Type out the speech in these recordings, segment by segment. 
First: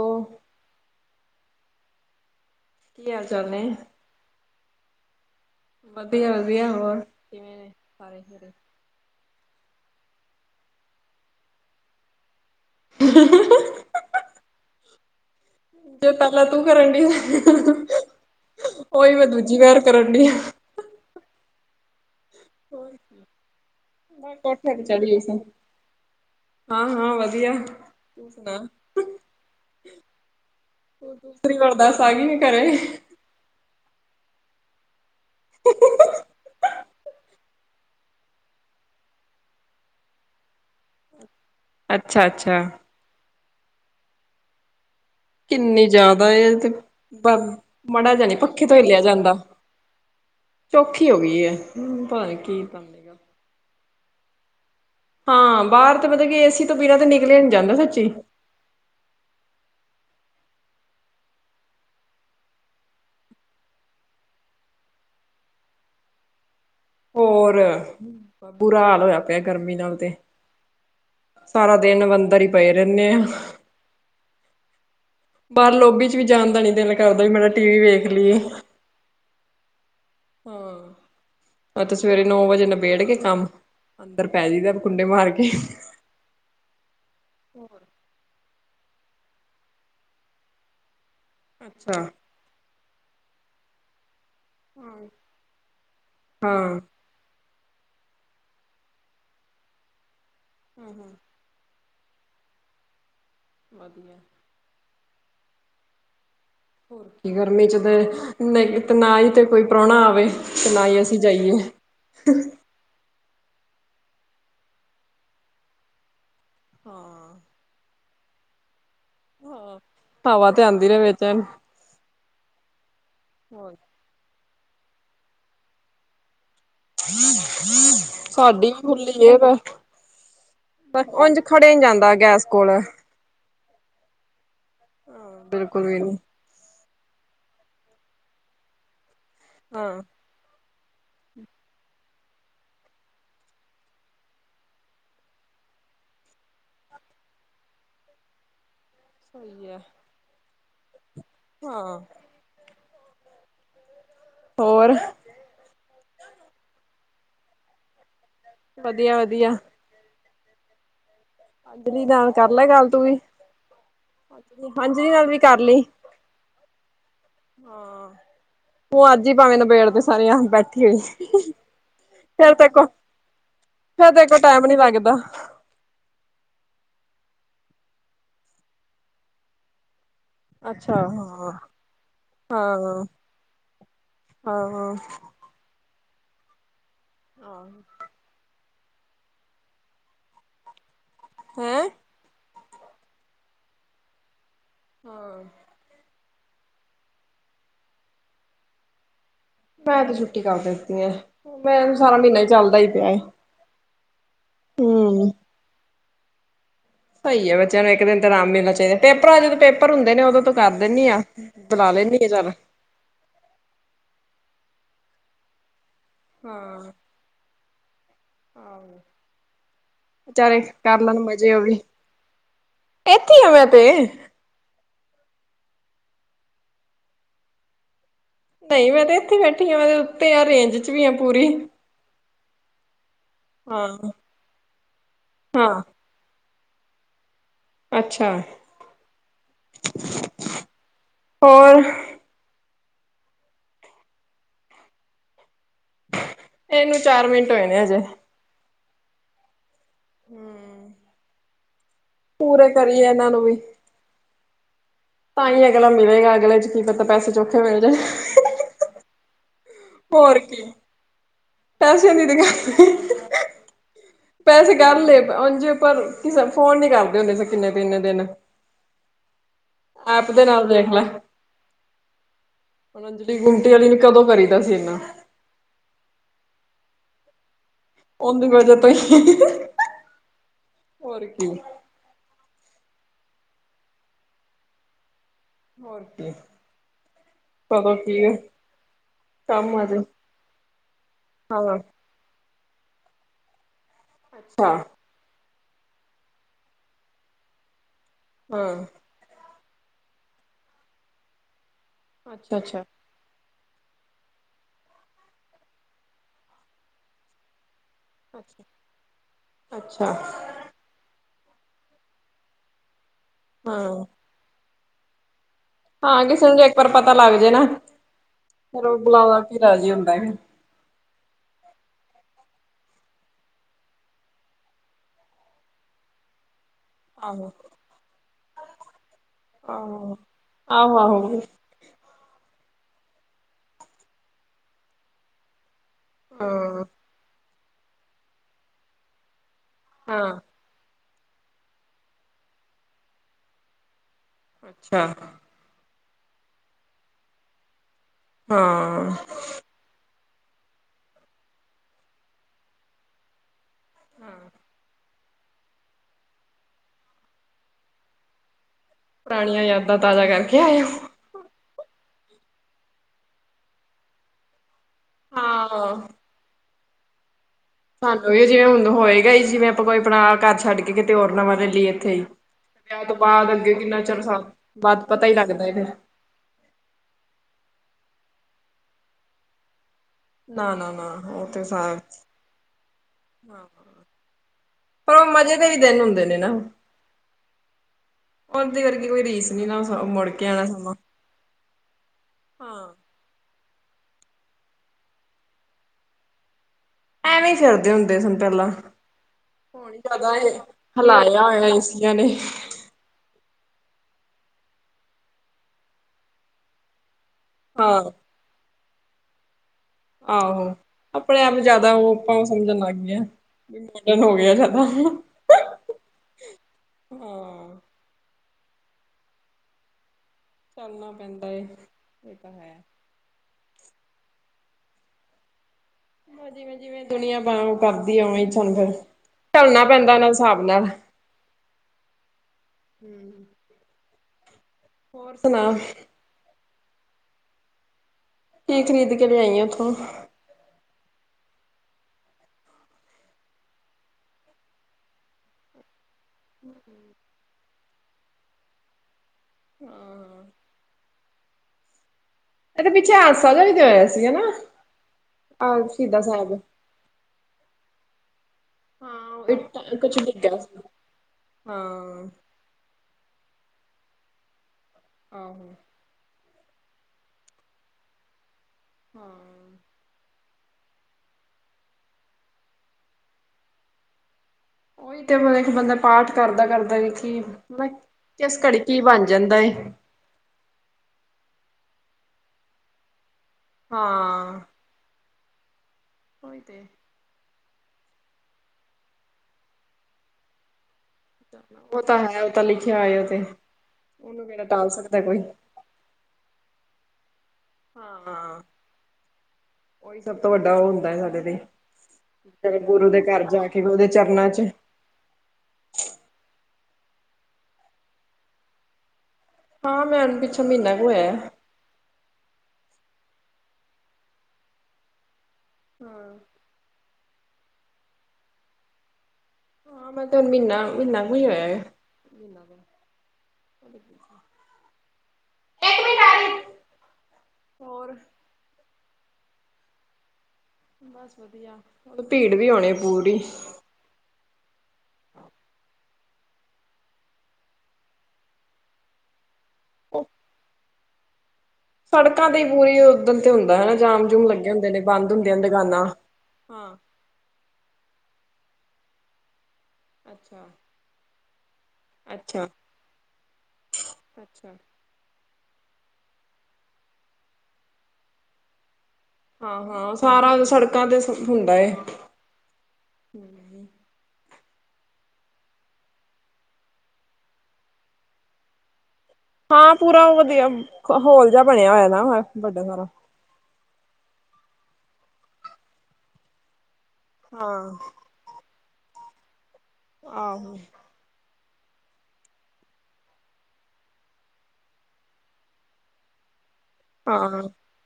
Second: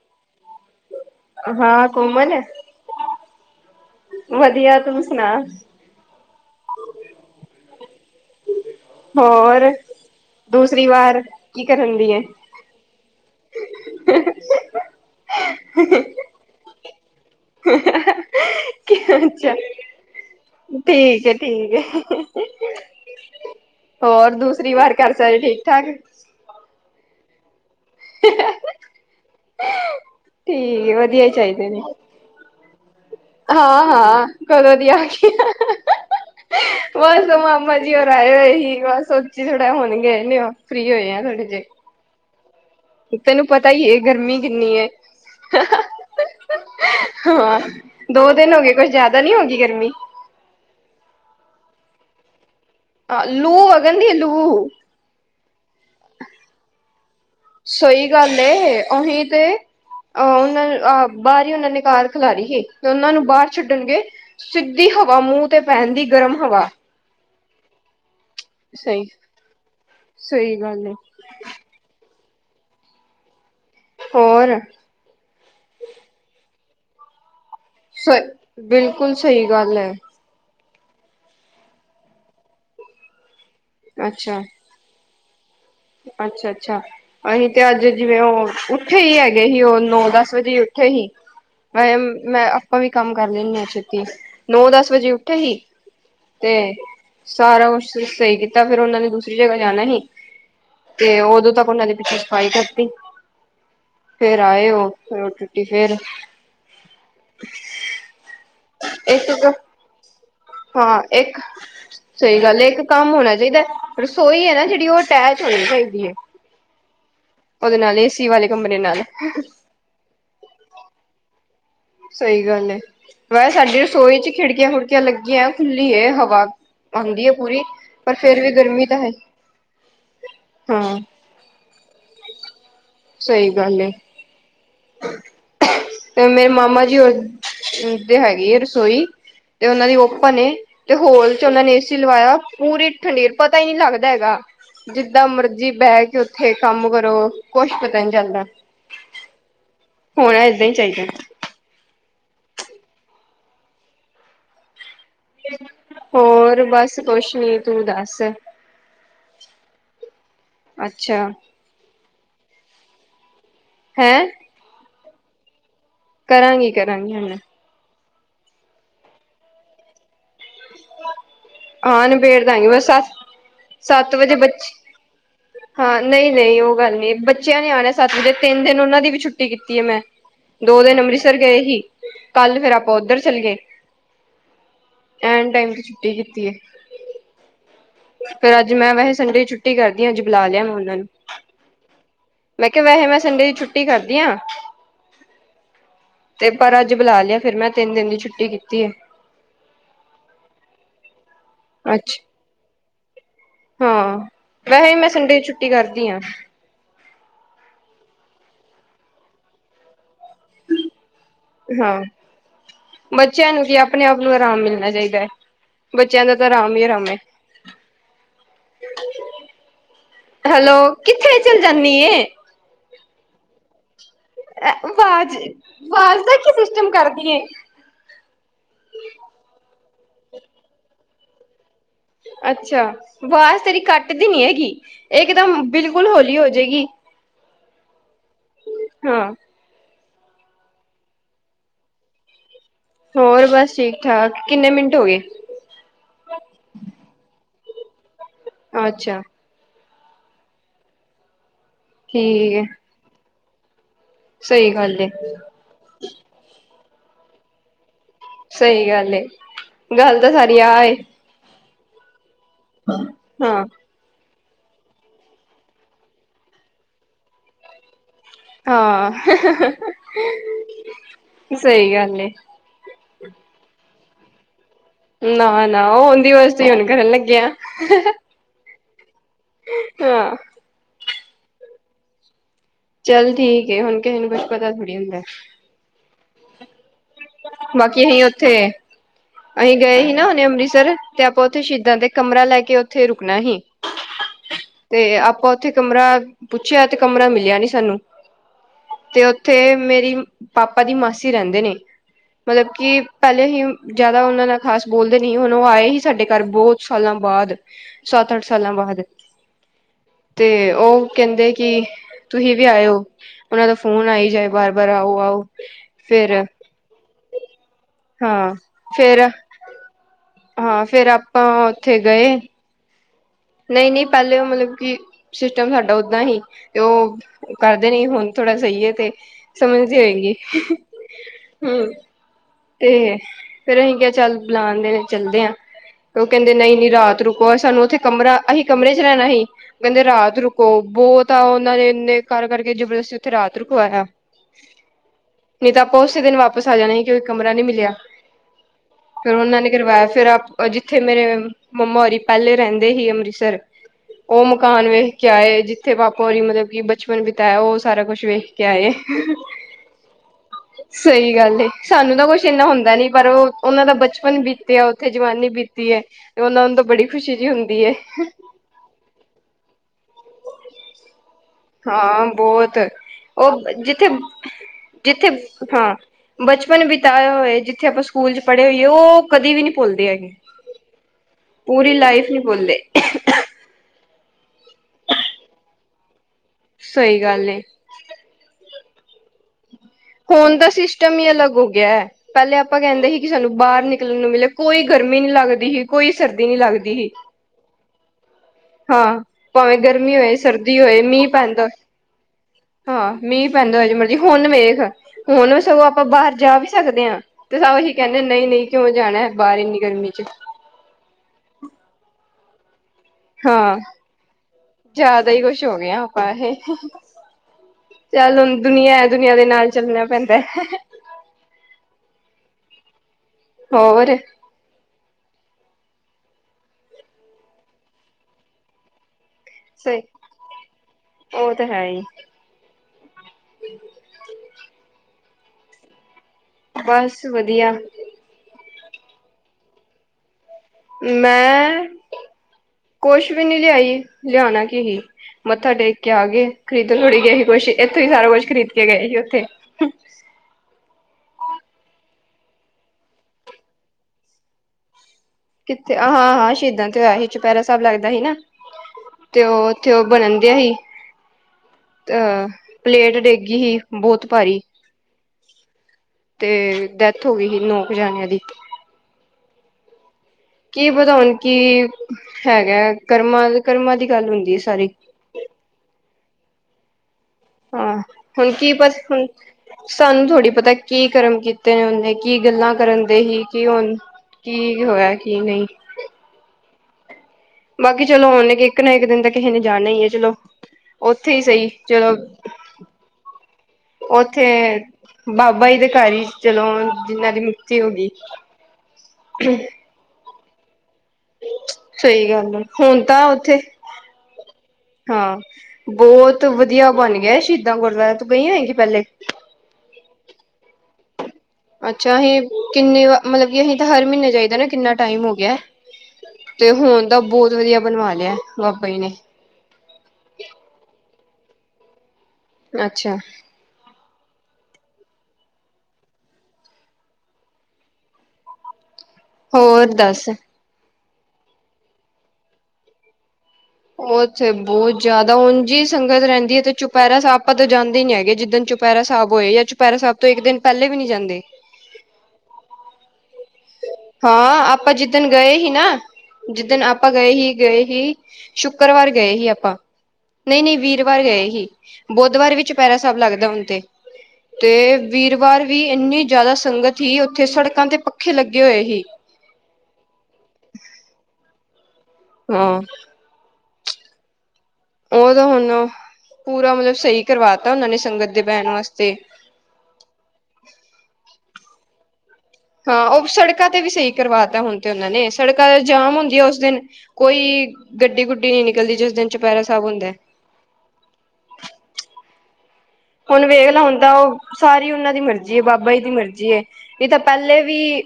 ਉਹ ਹਾਂ ਕੋਮਲ ਏ ਕੀ ਹਾਲ ਚਾਲ ਨੇ ਵਧੀਆ ਤੂੰ ਸੁਣਾ? ਵਧੀਆ ਵਧੀਆ ਹੋਰ ਕਿਵੇਂ ਨੇ ਸਾਰੇ ਘਰੇ? ਹੋਰ ਦੂਸਰੀ ਵਾਰ ਕੀ ਕਰਡ ਰਿ ਏ [unintelligible] ਜੇ ਪਹਿਲਾਂ ਤੂੰ ਕਰਨ ਡੀ ਉਹੀ ਮੈਂ ਅੱਛਾ ਦੂਜੀ ਵਾਰ ਕਰਨ ਡੀ ਠੀਕ ਹੈ ਠੀਕ ਹੈ। ਹੋਰ ਮੈਂ ਦੂਸਰੀ ਕੋਠੇ ਤੇ ਵਾਰ ਚੜੀ ਘਰ ਹੋਈ ਸਾਰੇ ਸੀ ਠੀਕ ਠਾਕ ਹਾਂ ਹਾਂ ਵਧੀਆ ਤੂੰ ਸੁਣਾ ਠੀਕ ਵਧੀਆ ਦੂਸਰੀ ਚਾਹੀਦੇ ਵਾਰ ਨੇ ਦੱਸ ਆ ਗਈ ਘਰੇ ਹਾਂ ਹਾਂ! ਕਦੋਂ ਦੀਆ ਆ ਗਈ [unintelligible] ਬਸ ਮਾਮਾ ਜੀ ਹੋਰ ਆਏ ਹੋਏ ਸੀ ਬਸ ਸਚੀ ਹੁਣ ਹੀ ਗਏ ਨੇ ਉਹ ਫ੍ਰੀ ਹੋਏ ਆ ਥੋੜੇ ਜਿਹੇ ਅੱਛਾ ਅੱਛਾ ਤੈਨੂੰ ਪਤਾ ਹੀ ਹੈ ਗਰਮੀ ਕਿੰਨੀ ਹੈ ਕਿੰਨੀ ਜ਼ਿਆਦਾ ਇਹ ਤੇ ਹਾਂ ਮਾੜਾ ਜਾ ਦੋ ਨਹੀਂ ਦਿਨ ਹੋ ਪੱਖੇ ਗਏ ਤੋਂ ਕੁਛ ਲਿਆ ਜ਼ਿਆਦਾ ਨੀ ਜਾਂਦਾ ਹੋਗੀ ਗਰਮੀ ਚੌਖੀ ਹੋ ਗਈ ਹੈ ਪਤਾ ਨਿ ਕੀ ਬਣੇਗਾ ਹਹ ਲੂ ਵਗਡੀ ਰੀਏ ਆ ਲੂ ਹਾਂ ਬਾਹਰ ਤੇ ਮਤਲਬ ਕਿ ਏਸੀ ਤੋਂ ਬਿਨਾਂ ਤੇ ਨਿ ਸਹੀ, ਗੱਲ ਏ। ਉਹੀ ਤੇ। ਅਹ ਉਹਹ ਬਾਹਰ ਉਹਨਾਂ ਨੇ ਕਾਰ ਖਿਲਾਰੀ ਸੀ ਤੇ ਉਹਨਾਂ ਨੂੰ ਬਾਹਰ ਛੱਡਣਗੇ ਸਿੱਧੀ ਹਵਾ ਮੂੰਹ ਤੇ ਪਹਿਨਦੀ ਗਰਮ ਹਵਾ ਹੋਰ ਬੁਰਾ ਹਾਲ ਸਹੀ ਹੋਇਆ ਪਿਆ ਗਰਮੀ ਨਾਲ ਤੇ ਸਹੀ ਗੱਲ ਹੈ ਸਾਰਾ ਦਿਨ ਬੰਦਾ ਪਏ ਰਹਿੰਦੇ ਹ ਹੋਰ ਬਾਹਰ ਲੋਭੀ ਚ ਵੀ ਜਾਣਦਾ ਨੀ ਨ ਕਰਦਾ ਮਿੰ ਸ ਬਿਲਕੁਲ ਸਹੀ ਗੱਲ ਹੈ ਹਾਂ ਆ ਤੇ ਸਵੇਰੇ ਨੌ ਵਜੇ ਨਬੇੜ ਕੇ ਕੰਮ ਅੰਦਰ ਅੱਛਾ ਪੈ ਜਈਦਾ ਕੁੰਡੇ ਮਾਰ ਕੇ ਅੱਛਾ ਅੱਛਾ ਅਸੀਂ ਤੇ ਅੱਜ ਜਿਵੇਂ ਉਹ ਉੱਥੇ ਹੀ ਹੈਗੇ ਸੀ ਉਹ ਨੌ ਦਸ ਵਜੇ ਉੱਥੇ ਸੀ ਮੈਂ ਅੱਛਾ ਮੈਂ ਆਪਾਂ ਵੀ ਕੰਮ ਕਰ ਲੈਂਨੇ ਆ ਛੇਤੀ ਨੌ ਦਸ ਵਜੇ ਉੱਠੇ ਸੀ ਤੇ ਹਾਂ ਸਾਰਾ ਕੁਛ ਸਹੀ ਕੀਤਾ ਫੇਿਰ ਉਹਨਾਂ ਨੇ ਦੂਸਰੀ ਜਗ੍ਹਾ ਜਾਣਾ ਸੀ ਤੇ ਉਦੋਂ ਤੱਕ ਉਹਨਾਂ ਦੇ ਸਫਾਈ ਕਰਤੀ ਵਧੀਆ। ਫੇਰ ਆਏ ਉਹ ਫ ਰੋਟੀ ਫੇਰ ਹੋਰ ਕੀ ਗਰਮੀ ਚ ਤੇ ਨ ਨਾ ਹੀ ਤੇ ਇੱਕ ਕੋਈ ਪ੍ਰਾਹੁਣਾ ਆਵੇ ਤੇ ਨਾ ਹੀ ਹਾਂ ਅਸੀਂ ਇੱਕ ਜਾਈਏ। ਸਹੀ ਗੱਲ ਇੱਕ ਕੰਮ ਹੋਣਾ ਚਾਹੀਦਾ ਰਸੋਈ ਹੈ ਨਾ ਜਿਹੜੀ ਉਹ ਅਟੈਚ ਹੋਣੀ ਚਾਹੀਦੀ ਹੈ ਹਾਂ ਉਹ ਨਾਲ ਏ ਸੀ ਵਾਲੇ ਕਮਰੇ ਨਾਲ ਹਾਂ ਹਵਾ ਤੇ ਆਉਂਦੀ ਰ ਵਿੱਚ ਸਹੀ ਗੱਲ ਹੈ ਵੈਸ ਸਾਡੀ ਰਸੋਈ ਚ ਖਿੜਕੀਆਂ ਖੁੜਕੀਆਂ ਲੱਗੀਆਂ ਖੁੱਲੀ ਹੈ ਹਵਾ ਆਉਂਦੀ ਹੈ ਪੂਰੀ ਪਰ ਫੇਰ ਸਾਡੀ ਵੀ ਗਰਮੀ ਤਾਂ ਹੈ ਖੁੱਲੀ ਇਹ ਵ ਹਾਂ ਬ ਉਝ ਖੜੇ ਨ ਜਾਂਦਾ ਗੈਸ ਕੋਲ ਸਹੀ ਗੱਲ ਹੈ ਹਾਂ ਬਿਲਕੁਲ ਵੀ ਨਹੀਂੀ ਮਾਮਾ ਜੀ ਹੋਰ ਦੇ ਹੈਗੀ ਆ ਰਸੋਈ ਤੇ ਉਹਨਾਂ ਦੀ ਹਾਂ। ਓਪਨ ਏ ਤੇ ਹੋਲ ਚ ਉਹਨਾ ਨੇ ਲਵਾਇਆ ਪੂਰੀ ਠੰਡੇਰ ਪਤਾ ਹੀ ਨਹੀਂੀ ਲੱਗਦਾ ਹੈਗਾ ਜਿੱਦਾਂ ਮਰਜ਼ੀ ਬਹਿ ਕੇ ਉੱਥੇ ਕੰਮ ਕਰੋ ਕੁਛ ਪਤਾ ਨੀ ਚੱਲਦਾ ਸਹੀ ਹੈ ਹੋਣਾ ਏਦਾਂ ਹੀ ਚਾਹੀਦਾ ਹਾਂ। ਹੋਰ। ਹੋਰ ਬਸ ਕੁਛ ਨੀ ਤੂੰ ਦੱਸ। ਵਧੀਆ ਵਧੀਆ। ਅੱਛਾ। ਹਾਂਜਲੀ ਨਾਲ ਕਰ ਲੈ ਗੱਲ ਤੂੰ ਵੀ ਹੈਂ ਹਾਂਜਲੀ ਨਾਲ ਵੀ ਕਰ ਲਈ। ਕਰਾਂਗੀ ਕਰਾਂਗੇ ਹ। ਹਾਂ ਤੂੰ ਅੱਜ ਹੀ ਭਾਵੇਂ ਨਬੇੜ ਤੇ ਸਾਰ ਬੈਠੀ ਹੋਈ। ਹਾਂ ਨਿਬੇੜਦਾ ਫੇਰ ਆਗੀ ਤੇ ਬ ਕੋ ਸੱਤ ਫੇਰ ਸੱਤ ਤੇ ਵਜੇ ਕੋ ਟਾਈਮ ਬੱਚ। ਨੀ ਲੱਗਦਾ ਹਾਂ ਨਹੀਂ ਨਹੀਂ ਉਹ ਗੱਲ ਨ। ਬੱਚਿਆਂ ਨੇ ਆਣਾ ਸੱਤ ਵਜੇ ਤਿੰਨ ਦਿਨ ਉਹਨਾਂ ਦੀ ਵੀ ਛੁੱਟੀ ਕੀਤੀ ਹੈ ਮੈਂ। ਦੋ ਅੱਛਾ ਦਿਨ ਹਾਂ ਅੰਮ੍ਰਿਤਸਰ ਗਏ ਸੀ ਕੱਲ ਫਿਰ ਆਪਾਂ ਉੱਧਰ ਚੱਲ ਗਏ। ਆਹ। ਐਨ ਟਾਈਮ ਤੇ ਛੁੱਟੀ ਕੀਤੀ ਹੈ। ਆਹ। ਫੇਰ ਅੱਜ ਮੈਂ ਵੈਸੇ ਸੰਡੇ ਦੀ ਛੁੱਟੀ ਕਰਦੀ ਹ ਅੱਜ ਬੁਲਾ ਲਿਆ ਮੈਂ ਉਹਨਾਂ ਨੂੰ। ਹੈਂ। ਮੈਂ ਕਿਹਾ ਵੈਸੇ ਮੈਂ ਸੰਡੇ ਦੀ ਛੁੱਟੀ ਕਰਦੀ ਹਾਂ। ਹਾਂ। ਤੇ ਪਰ ਅੱਜ ਬੁਲਾ ਲਿਆ ਫਿਰ ਮੈਂ ਤਿੰਨ ਦਿਨ ਦੀ ਛੁੱਟੀ ਕੀਤੀ ਹੈ। ਮੈਂ ਤੇ ਛੁੱਟੀ ਕਰ ਦਿੱਤੀ ਹੈ ਮੈਂ ਨਾ ਸਾਰਾ ਅੱਛਾ ਮਹੀਨਾ ਚੱਲਦਾ ਹੀ ਪਿਆ। ਹਾਂ ਵੈਸੇ ਹੀ ਮੈਂ ਹਮ ਸੰਡੇ ਦੀ ਛੁੱਟੀ ਕਰਦੀ ਹਾਂ। ਸਹੀ ਹੈ ਬੱਚਿਆਂ ਨੂੰ ਇੱਕ ਦਿਨ ਤੇ ਆਰਾਮ ਮਿਲਣਾ ਚਹੀਦਾ ਪੇਪਰ ਆ ਜਦ ਪੇਪਰ ਹੁੰਦਾ। ਨੇ ਉਦੋਂ ਤੋਂ ਕਰ ਦਿੰਦੀ ਹਾਂ ਲੈਂਦੀ ਆ ਚੱਲ ਬੱਚਿਆਂ ਨੂੰ ਵੀ ਆਪਣੇ ਆਪ ਨੂੰ ਆਰਾਮ ਮਿਲਣਾ। ਚਾਹੀਦਾ ਹੈ ਬੱਚਿਆਂ ਦਾ ਤਾਂ ਆਰਾਮ ਹੀ ਆਰਾਮ ਹੈ। ਆ ਹੋ। ਵਿਚਾਰੇ ਹੈਲੋ ਕਰ ਲੈਣ ਕਿੱਥੇ ਮਜ਼ੇ ਚੱਲ ਉਹ ਵੀ ਜਾਂਦੀ ਏ ਇੱਥੇ ਆ ਮੈਂ ਤੇ। ਆਵਾਜ਼ ਆਵਾਜ਼ ਦਾ ਕੀ ਸਿਸਟਮ ਕਰਦੀ ਹੈ। ਨਹੀਂ ਮੈਂ ਤੇ ਇੱਥੇ ਬੈਠੀ ਆ ਮੈਂ ਉੱਤੇ ਆ ਰੇਂਜ ਚ ਵੀ ਆ ਪੂਰੀ। ਅੱਛਾ ਆਵਾਜ਼ ਤੇਰੀ ਹਾਂ ਕੱਟਦੀ ਨੀ ਹੈਗੀ ਇਕਦਮ ਹਾਂ ਬਿਲਕੁਲ ਹੌਲੀ ਹੋ। ਹੋ ਜੇਗੀ। ਅੱਛਾ ਹੋਰ। ਹੋਰ ਬਸ ਠੀਕ ਠਾਕ ਕਿੰਨੇ ਮਿੰਟ ਹੋ ਗਏ। ਇਹਨੂੰ ਚਾਰ ਮਿੰਟ ਹੋਏ ਨੇ ਹਜੇ। ਅੱਛਾ। ਹਮ। ਠੀਕ ਹੈ ਪੂਰੇ ਕਰੀਏ ਇਹਨਾਂ ਨੂੰ ਵੀ। ਸਹੀ ਗੱਲ। ਏ ਤਾਂ ਹੀ ਅਗਲਾ ਮਿਲੇਗਾ ਅਗਲੇ ਚ ਕੀ ਪਤਾ ਪੈਸੇ ਚੋਖੇ ਮਿਲ ਜਾਏ। ਸਹੀ ਗੱਲ ਏ ਗੱਲ ਤਾਂ ਸਾਰੀ ਆਏ। ਪੈਸੇ ਦੀ ਤੇ। ਹਾਂ। ਪੈਸੇ ਕਰ ਲਏ ਪਰ ਕਿਸੇ ਫੋਨ ਨੀ ਕਰਦੇ ਹੁੰਦੇ ਸੀ ਕਿੰਨੇ ਇੰਨੇ ਦਿਨ। ਹਾਂ ਐਪ ਦੇ ਨਾਲ ਦੇਖ ਸਹੀ ਗੱਲ। ਅਨ ਅੰਜਲੀ ਗੁੰਮਟੀ ਵਾਲੀ ਨੂੰ ਕਦੋਂ ਕਰੀਦਾ ਸੀ। ਇਨਾ ਨਾ ਨਾ ਉਹਦੀ ਵਾਸਤੇ ਹੁਣ ਕਰਨ ਲੱਗਿਆ। ਉਹਨੂੰ ਵਜਾ ਤੋਂ ਹਾਂ ਹੋਰ ਕੀ। ਚੱਲ ਠੀਕ ਏ ਹੁਣ ਕਿਸੇ ਨੂੰ ਕੁਛ ਪਤਾ ਥੋੜੀ ਹੁੰਦਾ। ਹੋਰ ਕੀ। ਕਦੋਂ ਬਾਕੀ ਅਹੀ ਕੀ ਹੈ ਉੱਥੇ ਅਹੀ ਕੰਮ ਆ ਜੇ ਗਏ ਹੀ ਨਾ ਉਹਨੇ ਅੰਮ੍ਰਿਤਸਰ ਤੇ ਆਪਾਂ ਉੱਥੇ ਹਾਂ ਸ਼ਹੀਦਾਂ ਕਮਰਾ ਲੈ ਕੇ ਕੇ ਉੱਥੇ ਰੁਕਣਾ ਹੀ ਅੱਛਾ ਤੇ ਆਪਾਂ ਉੱਥੇ ਕਮਰਾ ਪੁੱਛਿਆ ਤੇ ਕਮਰਾ ਮਿਲਿਆ ਨੀ ਸਾਨੂੰ ਹਾਂ। ਤੇ ਉੱਥੇ ਮੇਰੀ ਪਾਪਾ ਦੀ ਮਾਸੀ ਰਹਿੰਦੇ ਨੇ ਅੱਛਾ ਮਤਲਬ ਅੱਛਾ ਕਿ ਪਹਿਲੇ ਹੀ ਜ਼ਿਆਦਾ ਉਹਨਾਂ ਨਾਲ ਖਾਸ ਬੋਲਦੇ ਨਹੀਂ ਹੁਣ ਉਹ ਆਏ ਹੀ ਸਾਡੇ ਘਰ ਬਹੁਤ ਸਾਲਾਂ ਬਾਅਦ ਸੱਤ-ਅੱਠ ਅੱਛਾ ਸਾਲਾਂ ਬਾਅਦ ਅੱਛਾ ਤੇ ਉਹ ਕਹਿੰਦੇ ਕੀ ਤੁਸੀਂ ਵੀ ਆਇਓ ਉਹਨਾਂ ਦਾ ਹਾਂ ਫੋਨ ਆਈ ਜਾਏ ਬਾਰ-ਬਾਰ ਆਓ-ਆਓ ਹਾਂ ਕਿਸੇ ਨੂੰ ਇੱਕ ਵਾਰ ਪਤਾ ਲੱਗ ਜੇ ਨਾ। ਹਾਂ ਉਹ ਫਿਰ ਬੁਲਾਵਾ ਕੀ ਰਾਜੀ ਹੁੰਦਾ ਹੈ ਹਾਂ ਫਿਰ ਆਪਾਂ ਉੱਥੇ ਗਏ। ਨਹੀਂ-ਨਹੀਂ ਪਹਿਲੇ ਉਹ ਮਤਲਬ ਕਿ ਸਿਸਟਮ ਸਾਡਾ ਓਦਾਂ ਹੀ ਉਹ ਆਹੋ ਕਰਦੇ ਨੇ ਹੁਣ ਥੋੜ੍ਹਾ ਸਹੀ ਤੇ ਸਮਝਦੀ ਹੋਏਗੀ। ਹਮ ਆਹ। ਤੇ ਫਿਰ ਅਸੀਂ ਕਿਹਾ ਚੱਲ ਬੁਲਾਣ ਦੇ ਚੱਲਦੇ ਆਂ ਉਹ ਕਹਿੰਦੇ ਹਾਂ ਨਹੀਂ-ਨਹੀ ਰਾਤ ਰੁਕ ਸਾਨੂੰ ਉੱਥੇ ਕਮਰਾ ਅਸੀਂ ਕਮਰੇ ਚ ਰਹਿਣਾ ਸੀ ਕਹਿੰਦੇ ਹਾਂ ਰਾਤ ਰੁਕੋ ਬਹੁਤ ਤਾਂ ਉਹਨਾਂ ਨੇ ਇਨੇ ਕਰ-ਕਰਕੇ ਜਬਰਦਸਤੀ ਉੱਥੇ ਰਾਤ ਰੁਕਵਾਇਆ ਅੱਛਾ। ਨਹੀਂ ਤਾਂ ਉਸੇ ਦਿਨ ਵਾਪਸ ਆ ਜਾਣਾ ਹੀ ਕਿਉਂਕਿ ਕਮਰਾ ਨੀ ਮਿਲਿਆ, ਹਾਂ ਫਿਰ ਉਹਨਾਂ ਨੇ ਕਰਵਾਇਆ ਫਿਰ ਆਪ ਜਿੱਥੇ ਮੇਰੇ ਮੰਮਾ ਉਰੀ ਪਹਿਲੇ ਰਹਿੰਦੇ ਹੀ ਅੰਮ੍ਰਿਤਸਰ ਉਹ ਮਕਾਨ ਵੇ ਕਏ ਜਿੱਥੇ ਪਾਪਾ ਹੋਰੀ ਮਤਲਬ ਕਿ ਬਚਪਨ ਬਿਤਾਇਆ ਉਹ ਸਾਰਾ ਕੁਛ ਵੇ। ਕਿਆ ਹੈ, ਪੁਰਾਣੀਆਂ ਯਾਦਾਂ ਤਾਜ਼ਾ ਕਰਕੇ ਆਏ ਹੋ ਸਹੀ ਗੱਲ ਏ। ਸਾਨੂੰ ਤਾਂ ਕੁਛ ਇੰਨਾ ਹੁੰਦਾ ਨੀ ਪਰ ਉਹ ਉਹਨਾਂ ਦਾ ਬਚਪਨ ਬੀਤਿਆ ਉੱਥੇ ਜਵਾਨੀ ਬੀਤੀ ਹਾਂ ਏ ਉਹਨਾਂ ਤਾ। ਬੜੀ ਖੁਸ਼ੀ ਜੀ ਹੁਣ ਸਾਨੂੰ ਵੀ ਜਿਵੇਂ ਹੁਣ ਹੋਏਗਾ ਈ ਜਿਵੇਂ ਆਪਾਂ ਕੋਈ ਪੁਰਾਣਾ ਘਰ ਛੱਡ ਕੇ ਕਿਤੇ ਹੋਰ ਨਵਾ ਲੇ ਲਈ ਇੱਥੇ ਈ ਹਾਂ ਬਹੁਤ ਵਿਆਹ ਤੋਂ ਬਾਅਦ ਉਹ ਅੱਗੇ ਕਿੰਨਾ ਜਿੱਥੇ ਚਿਰ ਸ ਬਾੱਦ ਪਤਾ ਜਿੱਥੇ ਈ ਲੱਗਦਾ ਫੇਰ- ਹਾਂ ਬਚਪਨ ਬਿਤਾਂਆ ਹੋਏ ਜਿੱਥੇ ਆਪਾਂ ਸਕੂਲ ਚ ਪੜ੍ਹੇ ਹੋਈਏ ਉਹ ਕਦੇ ਵੀ ਨੀ- ਪੁਲਦੇ ਹੈਗੇ, ਨਾ ਨਾ ਨਾ ਉਹ ਤੇ ਪੂਰੀ ਸਾ ਲਾਈਫ ਨੀ ਪੁਲਦੇ। ਪਰ ਉਹ ਮਜ਼ੇ ਦੇ ਵੀ ਦਿਨ ਹੁੰਦੇ ਨੇ। ਨਾ। ਸਹੀ ਗੱਲ ਏ। ਦੇ ਵਰਗੀ ਕੋਈ ਰੀਸ ਨੀ ਨਾ ਮੁੜ ਕੇ ਹੋਣ ਆਣਾ ਦਾ ਸਮਾਂ। ਸਿਸਟਮ ਈ ਅਲੱਗ ਹੋ ਗਿਆ ਐ ਪਹਿਲੇ ਆਪਾਂ ਹਾਂ ਕਹਿੰਦੇ ਹੀ ਕਿ ਸਾਨੂੰ ਬਾਹਰ ਨਿਕਲਣ ਨੂੰ ਮਿਲਿਆ ਕੋਈ ਗਰਮੀ ਨੀ ਲੱਗਦੀ ਹੀ ਕੋਈ ਸਰਦੀ ਨੀ ਲੱਗਦੀ ਹੀ। ਪੱਖੇ ਹੀ ਚਲਦੇ ਹੁੰਦੇ ਸਨ ਪਹਿਲਾਂ, ਭਾਵੇਂ ਹੁਣ ਗਰਮੀ ਹੋਏ ਜ਼ਿਆਦਾ ਇਹ ਸਰਦੀ ਹੋਏ ਹਿਲਾ ਮੀਂਹ ਲਿਆ ਪੈਂਦਾ ਹੋਇਆ ਏਸੀਆਂ ਨੇ। ਹਾਂ ਮੀਂਹ ਪੈਂਦਾ ਏ ਜੇ ਮਰਜ਼ੀ ਹੁਣ ਵੇਖ ਹੁਣ ਵੀ ਸਗੋਂ ਆਪਾਂ ਬਾਹਰ ਜਾ ਵੀ ਸਕਦੇ ਆ। ਤੇ ਸਭ ਅਸੀਂ ਹਾਂ। ਕਹਿੰਨੇ ਨਈ-ਨਈ ਕਿਉਂ ਜਾਣਾ ਐ ਬਾਹਰ ਇੰਨੀ ਗਰਮੀ ਚ ਆਹੋ ਆਪਣੇ ਆਪ ਨੂੰ ਜਿਆਦਾ ਉਹ ਆਪਾਂ ਸਮਝਣ ਲੱਗ ਗਏ। ਆ। ਹਾਂ ਵੀ ਮੋਡਰਨ ਹੋ ਗਿਆ ਹਾਂ। ਜ਼ਿਆਦਾ ਈ ਕੁਛ ਹੋ ਗਏ ਆਪਾਂ ਇਹ। ਚੱਲ ਹੁਣ ਦੁਨੀਆਂ ਐ ਦੁਨੀਆਂ ਦੇ ਨਾਲ ਚੱਲਣਾ ਪੈਂਦਾ ਚੱਲਣਾ ਪੈਂਦਾ ਏ ਇਹ ਤਾਂ ਹੈ। ਹੋਰ- ਹ ਜਿਵੇਂ-ਜਿਵੇਂ ਦੁਨੀਆਂ ਬ ਕਰਦੀ ਏ ਉਵੇ ਹੀ ਚਲ ਚੱਲਣਾ ਸਹੀ ਪੈਂਦਾ ਨਾ ਸਾਬ ਨਾਲ। ਉਹ ਤਾਂ ਹੈ ਹੀ ਹੋਰ ਸੁਣਾ? ਬਸ ਵਧੀਆ। ਕੀ ਖਰੀਦ ਕੇ ਲਿਆਈ ਐ ਉੱਥੋਂ? ਮੈਂ ਕੁਛ ਵੀ ਨੀ ਲਿਆਈ ਲਿਆਉਣਾ ਕਿ ਹੀ ਮੱਥਾ ਟੇਕ ਕੇ ਆ ਗਏ ਖਰੀਦਣ ਥੋੜੀ ਗਏ ਹੀ ਕੁਛ ਇੱਥੋਂ ਹੀ ਸਾਰਾ ਕੁੱਛ ਖਰੀਦ ਕੇ ਗਏ ਹੀ ਉੱਥੇ। ਹਾਂ। ਕਹਿੰਦੇ ਪਿੱਛੇ ਹਾਦਸਾ ਜਿਹਾ ਵੀ ਤੇ ਹੋਇਆ ਸੀ ਹਨਾ। ਆਹ ਕਿੱਥੇ ਸ਼ਹੀਦਾ ਸਾਹਿਬ। ਹਾਂ-ਹਾਂ ਸ਼ਹੀਦਾਂ ਤੇ ਹੋਇਆ ਸੀ ਚੁਪਹਿਰਾ ਸਾਹਿਬ ਲੱਗਦਾ ਸੀ ਨਾ‌। ਤੇ ਹਾਂ ਉਹ ਇੱਟ ਉੱਥੇ ਉਹ ਕੁਛ ਬਣਨ ਦਿਆਂ ਡਿੱਗਾ ਸੀ ਹਾਂ। ਅ ਪਲੇਟ ਡੇਗ ਹੀ ਹੀ ਬਹੁਤ ਭਾਰੀ। ਆਹੋ ਤੇ ਡੈਥ ਹੋ ਗਈ ਹੀ ਨੌ ਕੁ ਜਣਿਆਂ ਦੀ। ਹਾਂ ਕੀ ਪਤਾ ਹੁਣ ਕੀ ਹੈਗਾ ਕਰਮਾ-ਕਰਮਾਂ ਦੀ ਗੱਲ ਹੁੰਦੀ। ਸਾਰੀ ਉਹੀ ਤੇ ਮਤਲਬ ਇੱਕ ਬੰਦਾ ਪਾਠ ਕਰਦਾ-ਕਰਦਾ ਈ ਹਾਂ ਹੁਣ ਕੀ ਪਤਾ ਹੁਣ ਜਾਂਦਾ ਏ ਸਾਨੂੰ ਥੋੜ੍ਹੀ ਪਤਾ ਕੀ ਕਰਮ ਕੀ ਤੇ ਨੇ ਉਹਨੇ ਕੀ ਗੱਲਾਂ ਕਰਨ ਦਏ ਹੀ ਕੀ ਹੁਣ ਹਾਂ ਕੀ ਹੋਇਆ ਕੀ ਨਈ। ਉਹੀ ਤੇ ਬਾਕੀ ਚਲੋ ਹੁਣ ਕਿ ਇੱਕ ਨਾ ਇੱਕ ਦਿਨ ਤਾਂ ਕਿਸੇ ਨੇ ਜਾਣਾ ਹੀ ਹੈ ਚਲੋ ਉਥੇ ਹੀ ਸਹੀ ਉਹ ਚਲੋ। ਤਾਂ ਹੈ ਉਹ ਤਾਂ ਲਿਖਿਆ ਹੋਇਆ ਤੇ। ਉੱਥੇ, ਉਹਨੂੰ ਕਿਹੜਾ ਟਾਲ ਸਕਦਾ ਕੋਈ ਬਾਬਾ ਜੀ ਦੇ ਘਰ ਈ ਚਲੋ ਜਿੰਨਾਂ ਦੀ ਮੁਕਤੀ ਹੋਗੀ। ਹਾਂ ਉਹੀ ਸਭ ਤੋਂ ਵੱਡਾ ਉਹ ਹੁੰਦਾ ਐ ਸਾਡੇ ਤੇ। ਸਹੀ ਗੱਲ ਏ ਹੁਣ ਤਾਂ ਉੱਥੇ, ਉਹਦੇ ਚਰਨਾਂ ਚ ਹਾਂ ਬਹੁ ਵਧੀਆ ਬਣ ਗਿਆ ਸ਼ਹੀਦਾਂ ਗੁਰਦਆਰਾ ਤੋਂ ਗਈ ਹੋਏਗੀ ਪਹਿਲੇ। ਹਾਂ ਮੈਨੂੰ ਪਿੱਛੋ ਮਹੀਨਾ ਕੁ ਹੋਇਆ। ਅੱਛਾ ਅਸੀਂ ਕਿੰਨੇ ਮਤਲਬ ਕੀ ਅਸੀਂ ਤਾਂ ਹਰ ਮਹੀਨੇ ਜਾਈ ਦਾ ਨਾ ਕਿੰਨਾ ਟਾਈਮ ਹੋ ਗਿਆ। ਹਾਂ ਤੇ ਹੁਣ ਤਾਂ ਬਹੁਤ ਵਧੀਆ ਬਣਵਾ ਲਿਆ ਬਾਬਾ ਜੀ ਨੇ। ਊ ਈ ਹੋਇਆ। ਇੱਕ ਅੱਛਾ ਮਿੰਟ ਆਗੀ, ਹੋਰ ਹੋਰ ਦੱਸ। ਬਸ ਵਧੀਆ ਉਹ ਭੀੜ ਵੀ ਹੋਣੀ ਪੂਰੀ। ਉਹ ਉੱਥੇ ਬਹੁਤ ਜਿਆਦਾ ਉਂਝੀ ਸੰਗਤ ਰਹਿੰਦੀ ਹੈ ਤੇ ਚੁਪਹਿਰਾ ਸਾਹਿਬ ਆਪਾਂ ਤਾਂ ਜਾਂਦੇ ਨੀ ਹੈਗੇ ਜਿੱਦਣ ਚੁਪਹਿਰਾ ਸਾਹਿਬ ਹੋਏ ਜਾਂ ਚੁਪਹ ਰਾ ਸਾਹਿਬ ਉਹ ਤੋਂ ਇੱਕ ਦਿਨ ਪਹਿਲੇ ਵੀ ਨੀ ਜਾਂਦੇ। ਸੜਕਾਂ ਤੇ ਹੀ ਪੂਰੀ ਉਦਣ ਤੇ ਹੁੰਦਾ ਹਨਾ ਜਾਮ ਜੂਮ ਹਾਂ ਲੱਗੇ ਹੁੰਦੇ ਆਪਾਂ ਨੇ ਜਿੱਦਣ ਬੰਦ ਗਏ ਹੁੰਦੀਆਂ ਹੀ ਨਾ, ਦੁਕਾਨਾਂ ਜਿੱਦਣ ਹਾਂ ਆਪਾਂ ਗਏ ਹੀ ਗਏ ਹੀ ਸ਼ੁੱਕਰਵਾਰ ਗਏ ਹੀ ਆਪਾਂ। ਅੱਛਾ ਨਹੀਂ-ਨਹੀਂ ਵੀਰਵਾਰ ਗਏ ਹੀ। ਬੁੱਧਵਾਰ ਅੱਛਾ ਵਿੱਚ ਚੁਪਹਿਰਾ ਸਾਹਿਬ ਲੱਗਦਾ ਹੁਣ ਤੇ। ਅੱਛਾ ਤੇ ਵੀਰਵਾਰ ਵੀ ਇੰਨੀ ਜ਼ਿਆਦਾ ਸੰਗਤ ਸੀ ਉੱਥੇ ਸੜਕਾਂ ਤੇ ਪੱਖੇ ਲੱਗੇ ਹੋਏ ਹੀ। ਹਾਂ-ਹਾਂ ਸਾਰਾ ਸੜਕਾਂ ਤੇ ਹੁੰਦਾ ਏ। ਹਾਂ ਉਹ ਤਾਂ ਹੁਣ, ਪੂਰਾ ਮਤਲਬ ਸਹੀ ਕਰਵਾ ਤਾ ਉਹਨਾਂ ਨੇ ਸੰਗਤ ਦੇ ਬਹਿਣ ਵਾਸਤੇ। ਹਾਂ ਪੂਰਾ ਵਧੀਆ ਹੋਲ ਜਿਹਾ ਬਣਿਆ ਹੋਇਆ ਨਾ। ਵੱਡਾ ਸਾਰਾ। ਹਾਂ ਉਹ ਸੜਕਾਂ ਤੇ ਵੀ ਸਹੀ ਕਰਵਾ ਤਾ ਹੁਣ ਤੇ ਉਹਨਾਂ ਨੇ ਸੜਕਾਂ ਜਾਮ ਹੁੰਦੀਆਂ ਉਸ ਦਿਨ। ਕੋਈ ਹਾਂ ਗੱਡੀ-ਗੁੱਡੀ ਨੀ ਨਿਕਲਦੀ ਜਿਸ ਦਿਨ ਚੁਪਹਿਰਾ ਸਾਹਿਬ ਹੁੰਦਾ ਆਹੋ ਹੁਣ ਵੇਖ ਲਾ ਹੁੰਦਾ ਉਹ ਸਾਰੀ ਉਹਨਾਂ ਦੀ ਮਰਜ਼ੀ ਏ ਬਾਬਾ ਜੀ ਦੀ ਮਰਜ਼ੀ ਏ। ਨਹੀਂ ਤਾਂ ਪਹਿਲੇ ਹਾਂ ਵੀ,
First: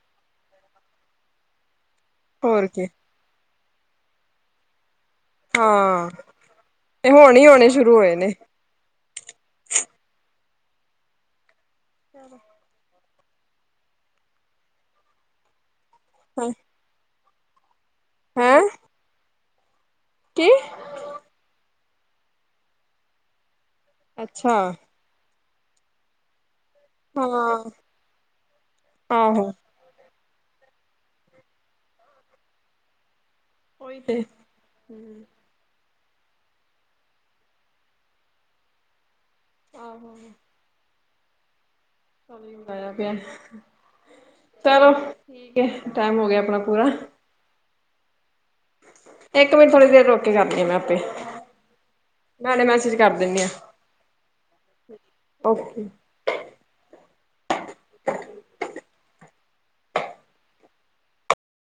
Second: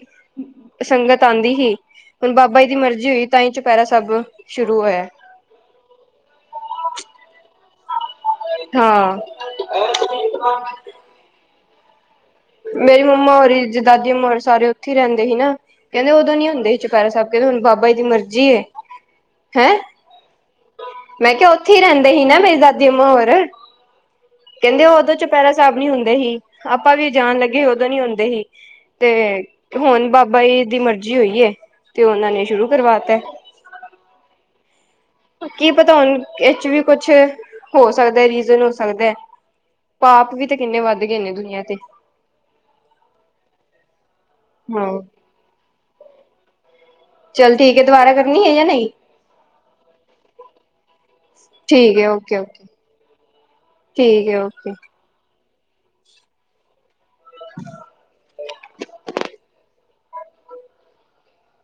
ਸੰਗਤ ਆਂਦੀ ਸੀ ਹੁਣ ਬਾਬਾ ਜੀ ਹੋਰ ਦੀ ਕੀ ਮਰਜ਼ੀ ਹੋਈ ਤਾਂ ਹੀ ਚੁਪਹਿਰਾ ਸਾਹਿਬ ਸ਼ੁਰੂ ਹੋਇਆ। ਹਾਂ ਤੇ ਹੁਣ ਹੀ ਹੋਣੇ ਸ਼ੁਰੂ ਹੋਏ ਨੇ। ਹਾਂ ਚਲੋ ਮੇਰੀ ਮੰਮਾ ਹੋਰੀ, ਦਾਦੀ ਮੰਮਾ ਹੋਰੀ ਸਾਰੇ ਉਥ ਹੀ ਰਹਿੰਦੇ ਸੀ ਨਾ, ਕਹਿੰਦੇ ਉਦੋ ਨੀ ਹੁੰਦੇ ਸੀ ਚੁਪਹਿਰਾ ਸਹਿਬ ਕਹਿੰਦੇ ਹੁਣ ਬਾਬਾ ਜੀ ਦੀ ਮਰਜ਼ੀ ਹੈਂ ਏ, ਹੈਂ ਕੀ ਮੈਂ ਕਿਹਾ ਉਥੇ ਉੱਥੇ ਹੀ ਰਹਿੰਦੇ ਸੀ ਨਾ ਮੇਰੀ ਦਾਦੀ ਅੰਮਾ ਹੋਰ ਅੱਛਾ ਕਹਿੰਦੇ ਉਦੋਂ ਚ ਚੁਪਹਿਰਾ ਸਾਹਿਬ ਨੀ ਹੁੰਦੇ ਹੀ ਆਪਾਂ ਵੀ ਜਾਣ ਹਾਂ ਲੱਗੇ ਉਦੋਂ ਨੀ ਹੁੰਦੇ ਸੀ ਤੇ ਆਹੋ। ਹੁਣ ਬਾ ਬਾ ਜੀ ਦੀ ਮਰਜ਼ੀ ਹੋਈ ਤੇ ਉਹਨਾਂ ਨੇ ਸ਼ੁਰੂ ਕਰਵਾਤਾ। ਉਹੀ ਤੇ ਹੂੰ ਕੀ ਪਤਾ ਨਹੀਂ ਵਿੱਚ ਵੀ ਕੁਛ ਹੋ ਸਕਦਾ ਰੀਜ਼ਨ ਹੋ ਸਕਦਾ ਐ। ਆਹੋ ਪਾਪ ਵੀ ਤੇ ਕਿੰਨੇ ਵੱਧ ਗਏ ਨੇ ਦੁਨੀਆਂ ਤੇ ਚਗਾਇਆ [inaudible] ਪਿਆ ਹਾਂ ਚਲੋ ਠੀਕ ਐ। ਟਾਈਮ ਹੋ ਗਿਆ ਆਪਣਾ ਪੂਰਾ ਚੱਲ ਠੀਕ ਹੈ ਦੁਬਾਰਾ ਕਰ ਇੱਕ ਮਿੰਟ ਥੋੜ੍ਹੀ ਦੇਰ ਰੋਕ ਕੇ ਕਰਦੀ ਆ ਮੈਂ ਆਪੇ ਠੀਕ ਹੈ ਓਕੇ ਮੈਂ ਹੁਣੇ -ਓਕੇ ਮੈਸੇਜ ਕਰ ਦਿੰਦੀ ਹਾਂ ਠੀਕ ਹੈ ਓਕੇ ਓਕੇ [inaudible] [inaudible]